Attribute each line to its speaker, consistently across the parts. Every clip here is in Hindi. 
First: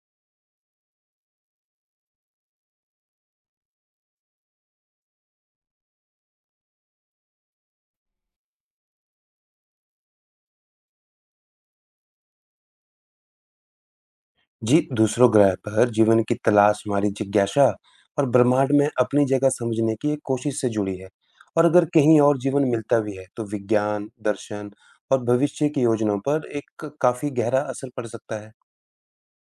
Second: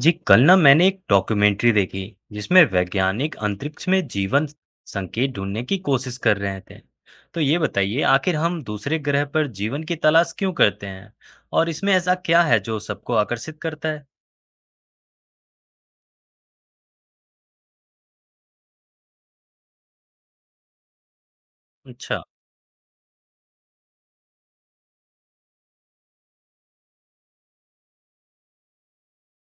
Speaker 1: जी कल ना मैंने एक डॉक्यूमेंट्री देखी जिसमें वैज्ञानिक अंतरिक्ष में जीवन संकेत ढूंढने की कोशिश कर रहे थे। तो ये बताइए आखिर हम दूसरे ग्रह पर जीवन की तलाश क्यों करते हैं और इसमें ऐसा क्या है जो सबको आकर्षित करता है।
Speaker 2: जी, दूसरों ग्रह पर जीवन की तलाश हमारी जिज्ञासा और ब्रह्मांड में अपनी जगह समझने की एक कोशिश से जुड़ी है। और अगर कहीं
Speaker 1: अच्छा,
Speaker 2: और जीवन मिलता भी है तो विज्ञान, दर्शन और भविष्य की योजनाओं पर एक काफी गहरा असर पड़ सकता है।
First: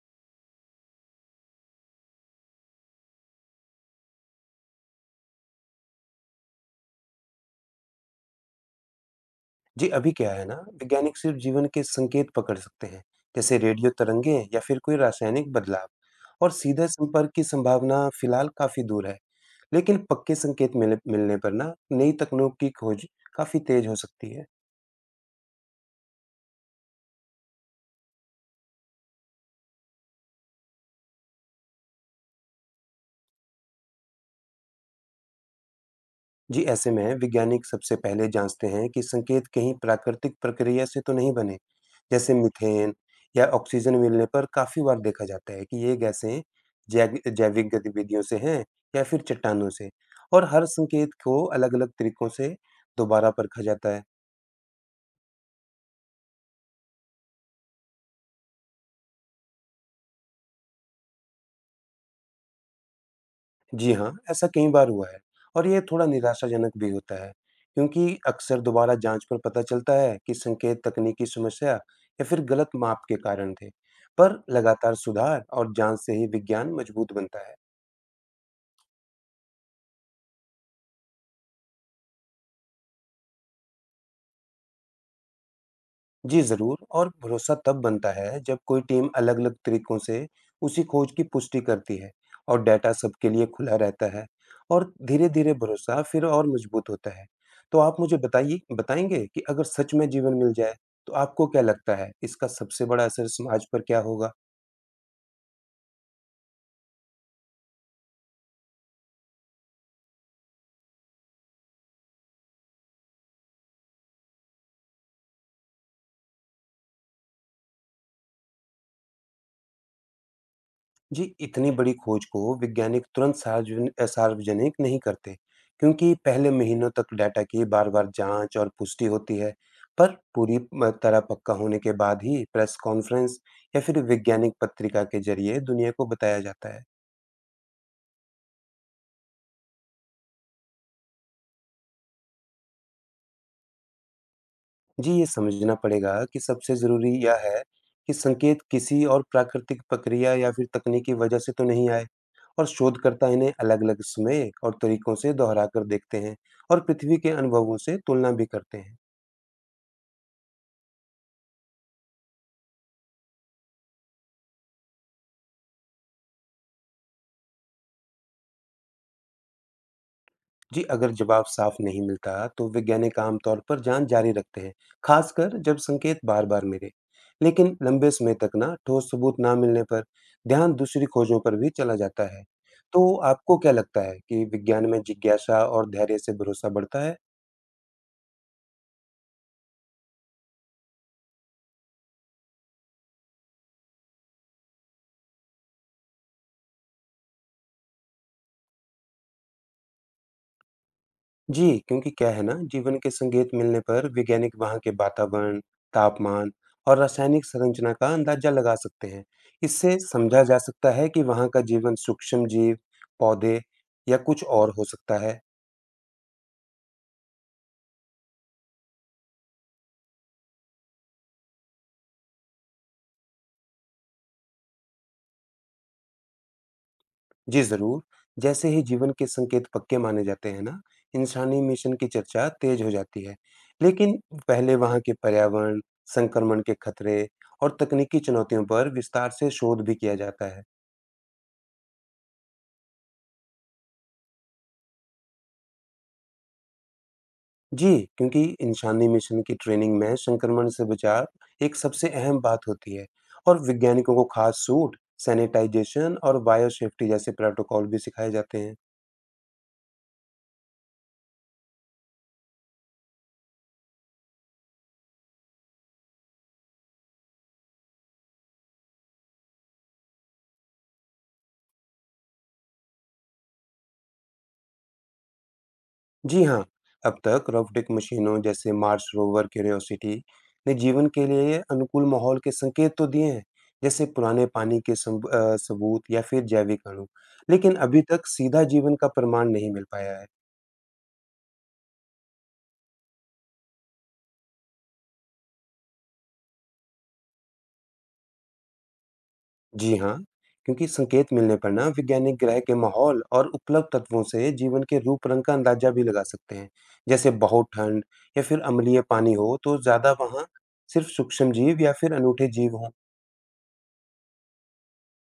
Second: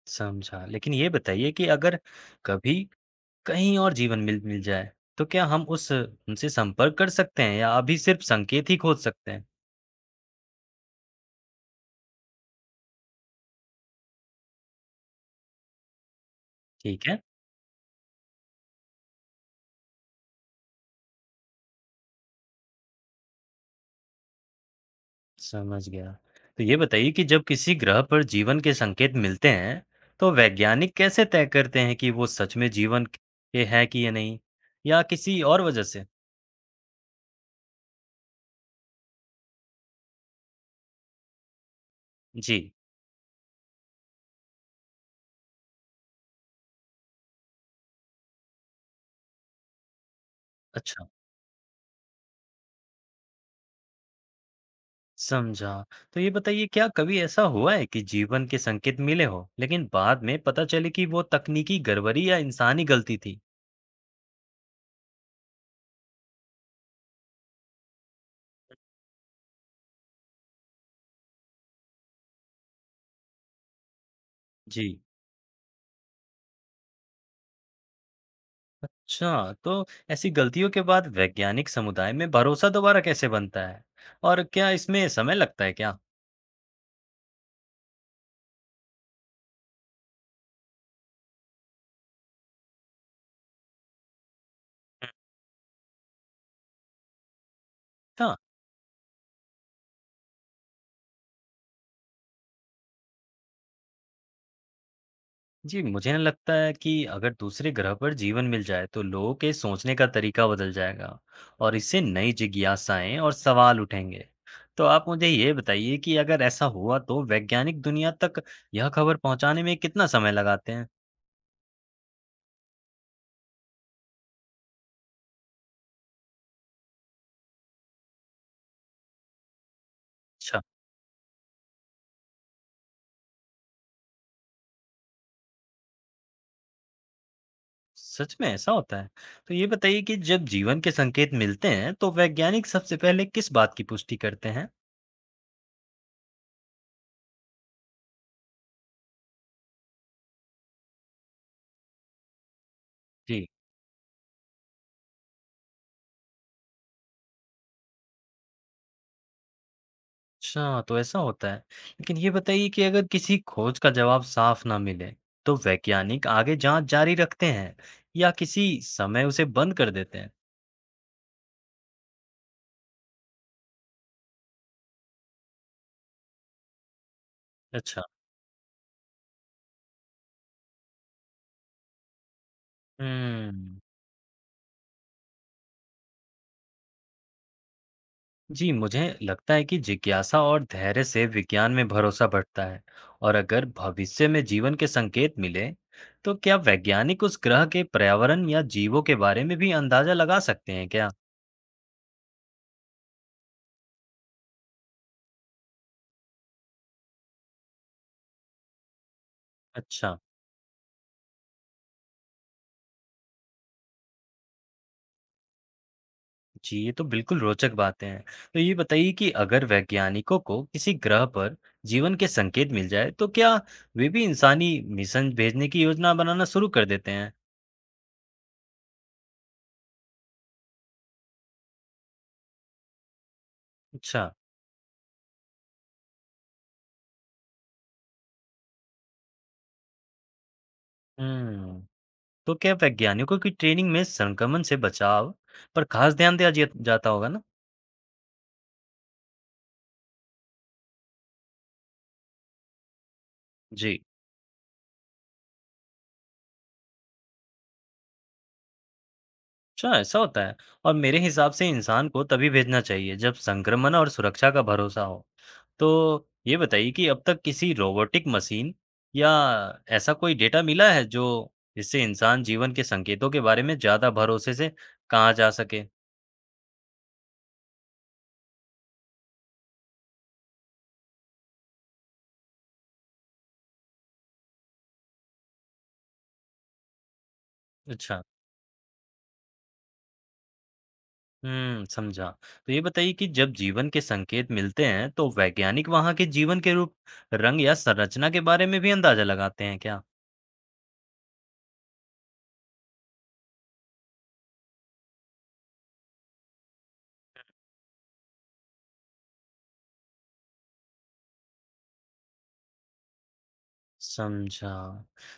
Speaker 1: समझा। लेकिन ये बताइए कि अगर कभी कहीं और जीवन मिल मिल जाए तो क्या हम उस उनसे संपर्क कर सकते हैं या अभी सिर्फ संकेत ही खोज सकते हैं?
Speaker 2: जी, अभी क्या है ना, वैज्ञानिक सिर्फ जीवन के संकेत पकड़ सकते हैं, जैसे रेडियो तरंगें या फिर कोई रासायनिक बदलाव। और सीधे
Speaker 1: ठीक है,
Speaker 2: संपर्क की संभावना फिलहाल काफी दूर है। लेकिन पक्के संकेत मिले मिलने पर ना, नई तकनीक की खोज काफी तेज हो सकती है।
Speaker 1: समझ गया। तो ये बताइए कि जब किसी ग्रह पर जीवन के संकेत मिलते हैं, तो वैज्ञानिक कैसे तय करते हैं कि वो सच में जीवन के हैं कि या नहीं? या किसी और वजह से?
Speaker 2: जी, ऐसे में वैज्ञानिक सबसे पहले जाँचते हैं कि संकेत कहीं प्राकृतिक प्रक्रिया से तो नहीं बने, जैसे
Speaker 1: जी,
Speaker 2: मीथेन या ऑक्सीजन मिलने पर। काफ़ी बार देखा जाता है कि ये गैसें जैग जैविक गतिविधियों से हैं या फिर चट्टानों से। और हर
Speaker 1: अच्छा,
Speaker 2: संकेत को अलग-अलग तरीकों से दोबारा परखा जाता है।
Speaker 1: समझा। तो ये बताइए क्या कभी ऐसा हुआ है कि जीवन के संकेत मिले हो, लेकिन बाद में पता चले कि वो तकनीकी गड़बड़ी या इंसानी गलती थी?
Speaker 2: जी हाँ, ऐसा कई बार हुआ है और ये थोड़ा निराशाजनक भी होता है, क्योंकि अक्सर दोबारा जाँच पर पता चलता है कि संकेत तकनीकी समस्या या फिर गलत माप के कारण थे। पर लगातार
Speaker 1: जी,
Speaker 2: सुधार और जाँच से ही विज्ञान मजबूत बनता है।
Speaker 1: अच्छा, तो ऐसी गलतियों के बाद वैज्ञानिक समुदाय में भरोसा दोबारा कैसे बनता है? और क्या इसमें समय लगता है क्या?
Speaker 2: जी, ज़रूर। और भरोसा तब बनता है जब कोई टीम अलग-अलग तरीकों से उसी खोज की पुष्टि करती है और डेटा सबके लिए खुला रहता है। और धीरे-धीरे भरोसा फिर और मजबूत होता है। तो आप मुझे
Speaker 1: हाँ।
Speaker 2: बताइए बताएँगे कि अगर सच में जीवन मिल जाए, तो आपको क्या लगता है इसका सबसे बड़ा असर समाज पर क्या होगा?
Speaker 1: जी, मुझे ना लगता है कि अगर दूसरे ग्रह पर जीवन मिल जाए तो लोगों के सोचने का तरीका बदल जाएगा और इससे नई जिज्ञासाएं और सवाल उठेंगे। तो आप मुझे ये बताइए कि अगर ऐसा हुआ तो वैज्ञानिक दुनिया तक यह खबर पहुंचाने में कितना समय लगाते हैं?
Speaker 2: जी, इतनी बड़ी खोज को वैज्ञानिक तुरंत सार्वजनिक नहीं करते, क्योंकि पहले महीनों तक डाटा की बार-बार जाँच और पुष्टि होती है। पर पूरी
Speaker 1: अच्छा,
Speaker 2: म तरह पक्का होने के बाद ही प्रेस कॉन्फ्रेंस या फिर वैज्ञानिक पत्रिका के ज़रिए दुनिया को बताया जाता है।
Speaker 1: सच में ऐसा होता है। तो ये बताइए कि जब जीवन के संकेत मिलते हैं तो वैज्ञानिक सबसे पहले किस बात की पुष्टि करते हैं?
Speaker 2: जी, ये समझना पड़ेगा कि सबसे ज़रूरी यह है कि संकेत किसी और प्राकृतिक प्रक्रिया या फिर तकनीकी वजह से तो नहीं आए। और शोधकर्ता
Speaker 1: जी
Speaker 2: इन्हें अलग-अलग समय और तरीकों से दोहराकर देखते हैं और पृथ्वी के अनुभवों से तुलना भी करते हैं।
Speaker 1: अच्छा, तो ऐसा होता है। लेकिन ये बताइए कि अगर किसी खोज का जवाब साफ ना मिले, तो वैज्ञानिक आगे जाँच जारी रखते हैं या किसी समय उसे बंद कर देते हैं?
Speaker 2: जी, अगर जवाब साफ नहीं मिलता तो वैज्ञानिक आमतौर पर जांच जारी रखते हैं, खासकर जब संकेत बार-बार मिले। लेकिन
Speaker 1: अच्छा।
Speaker 2: लंबे समय तक ना ठोस सबूत ना मिलने पर ध्यान दूसरी खोजों पर भी चला जाता है। तो आपको क्या
Speaker 1: हम्म,
Speaker 2: लगता है कि विज्ञान में जिज्ञासा और धैर्य से भरोसा बढ़ता है?
Speaker 1: जी मुझे लगता है कि जिज्ञासा और धैर्य से विज्ञान में भरोसा बढ़ता है और अगर भविष्य में जीवन के संकेत मिले, तो क्या वैज्ञानिक उस ग्रह के पर्यावरण या जीवों के बारे में भी अंदाजा लगा सकते हैं क्या?
Speaker 2: जी, क्योंकि क्या है ना, जीवन के संकेत मिलने पर वैज्ञानिक वहाँ के वातावरण, तापमान और रासायनिक संरचना का अंदाजा लगा सकते हैं। इससे
Speaker 1: अच्छा।
Speaker 2: समझा जा सकता है कि वहाँ का जीवन सूक्ष्म जीव, पौधे या कुछ और हो सकता है।
Speaker 1: जी, ये तो बिल्कुल रोचक बातें हैं। तो ये बताइए कि अगर वैज्ञानिकों को किसी ग्रह पर जीवन के संकेत मिल जाए, तो क्या वे भी इंसानी मिशन भेजने की योजना बनाना शुरू कर देते हैं?
Speaker 2: जी ज़रूर, जैसे ही जीवन के संकेत पक्के माने जाते हैं ना, इंसानी मिशन की चर्चा तेज हो जाती है। लेकिन
Speaker 1: अच्छा,
Speaker 2: पहले वहाँ के पर्यावरण, संक्रमण के खतरे और तकनीकी चुनौतियों पर विस्तार से शोध भी किया जाता है।
Speaker 1: हम्म, तो क्या वैज्ञानिकों की ट्रेनिंग में संक्रमण से बचाव पर खास ध्यान जाता होगा ना?
Speaker 2: जी, क्योंकि इंसानी मिशन की ट्रेनिंग में संक्रमण से बचाव एक सबसे अहम बात होती है और
Speaker 1: जी,
Speaker 2: वैज्ञानिकों को खास सूट, सैनिटाइजेशन और बायोसेफ्टी जैसे प्रोटोकॉल भी सिखाए जाते हैं।
Speaker 1: अच्छा ऐसा होता है। और मेरे हिसाब से इंसान को तभी भेजना चाहिए जब संक्रमण और सुरक्षा का भरोसा हो। तो ये बताइए कि अब तक किसी रोबोटिक मशीन या ऐसा कोई डेटा मिला है जो जिससे इंसान जीवन के संकेतों के बारे में ज़्यादा भरोसे से कहा जा सके?
Speaker 2: जी हाँ, अब तक रोबोटिक मशीनों जैसे मार्स रोवर क्यूरियोसिटी ने जीवन के लिए अनुकूल माहौल के संकेत तो दिए हैं, जैसे पुराने पानी के सबूत या फिर जैविक अणु, लेकिन अभी
Speaker 1: अच्छा।
Speaker 2: तक सीधा जीवन का प्रमाण नहीं मिल पाया है।
Speaker 1: हुँ, समझा। तो ये बताइए कि जब जीवन के संकेत मिलते हैं तो वैज्ञानिक वहाँ के जीवन के रूप, रंग या संरचना के बारे में भी अंदाज़ा लगाते हैं
Speaker 2: जी
Speaker 1: क्या?
Speaker 2: हाँ, क्योंकि संकेत मिलने पर ना वैज्ञानिक ग्रह के माहौल और उपलब्ध तत्वों से जीवन के रूप-रंग का अंदाजा भी लगा सकते हैं। जैसे बहुत ठंड या फिर अम्लीय पानी हो तो ज़्यादा वहाँ सिर्फ सूक्ष्म जीव या फिर अनूठे जीव हों।
Speaker 1: समझा।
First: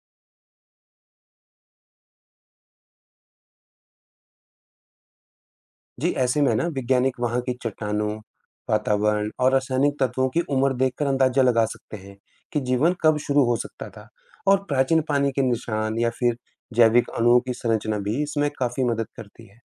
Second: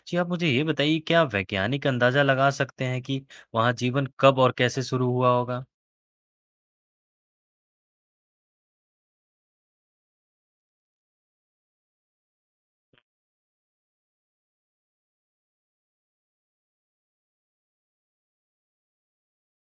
Speaker 1: जी, आप मुझे ये बताइए क्या वैज्ञानिक अंदाज़ा लगा सकते हैं कि वहाँ जीवन कब और कैसे शुरू हुआ होगा?
Speaker 2: जी, ऐसे में ना वैज्ञानिक वहाँ की चट्टानों, वातावरण और रासायनिक तत्वों की उम्र देखकर अंदाजा लगा सकते हैं कि जीवन कब शुरू हो सकता था। और प्राचीन पानी के निशान या फिर जैविक अणुओं की संरचना भी इसमें काफ़ी मदद करती है।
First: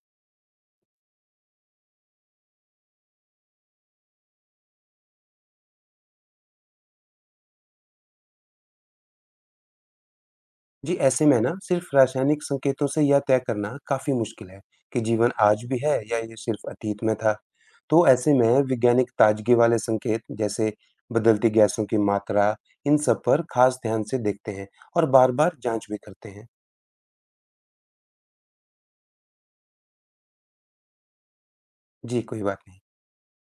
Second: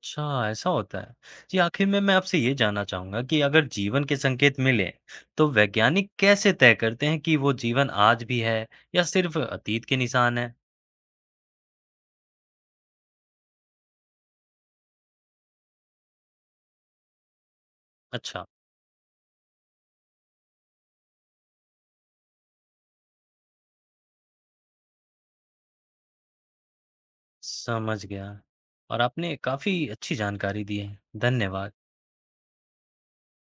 Speaker 1: अच्छा, ऐसा होता है। जी, आखिर में मैं आपसे ये जानना चाहूँगा कि अगर जीवन के संकेत मिलें, तो वैज्ञानिक कैसे तय करते हैं कि वो जीवन आज भी है या सिर्फ अतीत के निशान हैं?
Speaker 2: जी, ऐसे में ना सिर्फ रासायनिक संकेतों से यह तय करना काफी मुश्किल है कि जीवन आज भी है या ये सिर्फ अतीत में था। तो ऐसे
Speaker 1: अच्छा,
Speaker 2: में वैज्ञानिक ताजगी वाले संकेत जैसे बदलती गैसों की मात्रा इन सब पर खास ध्यान से देखते हैं और बार-बार जांच भी करते हैं।
Speaker 1: समझ गया और आपने काफ़ी अच्छी जानकारी दी है। धन्यवाद।
Speaker 2: जी, कोई बात नहीं।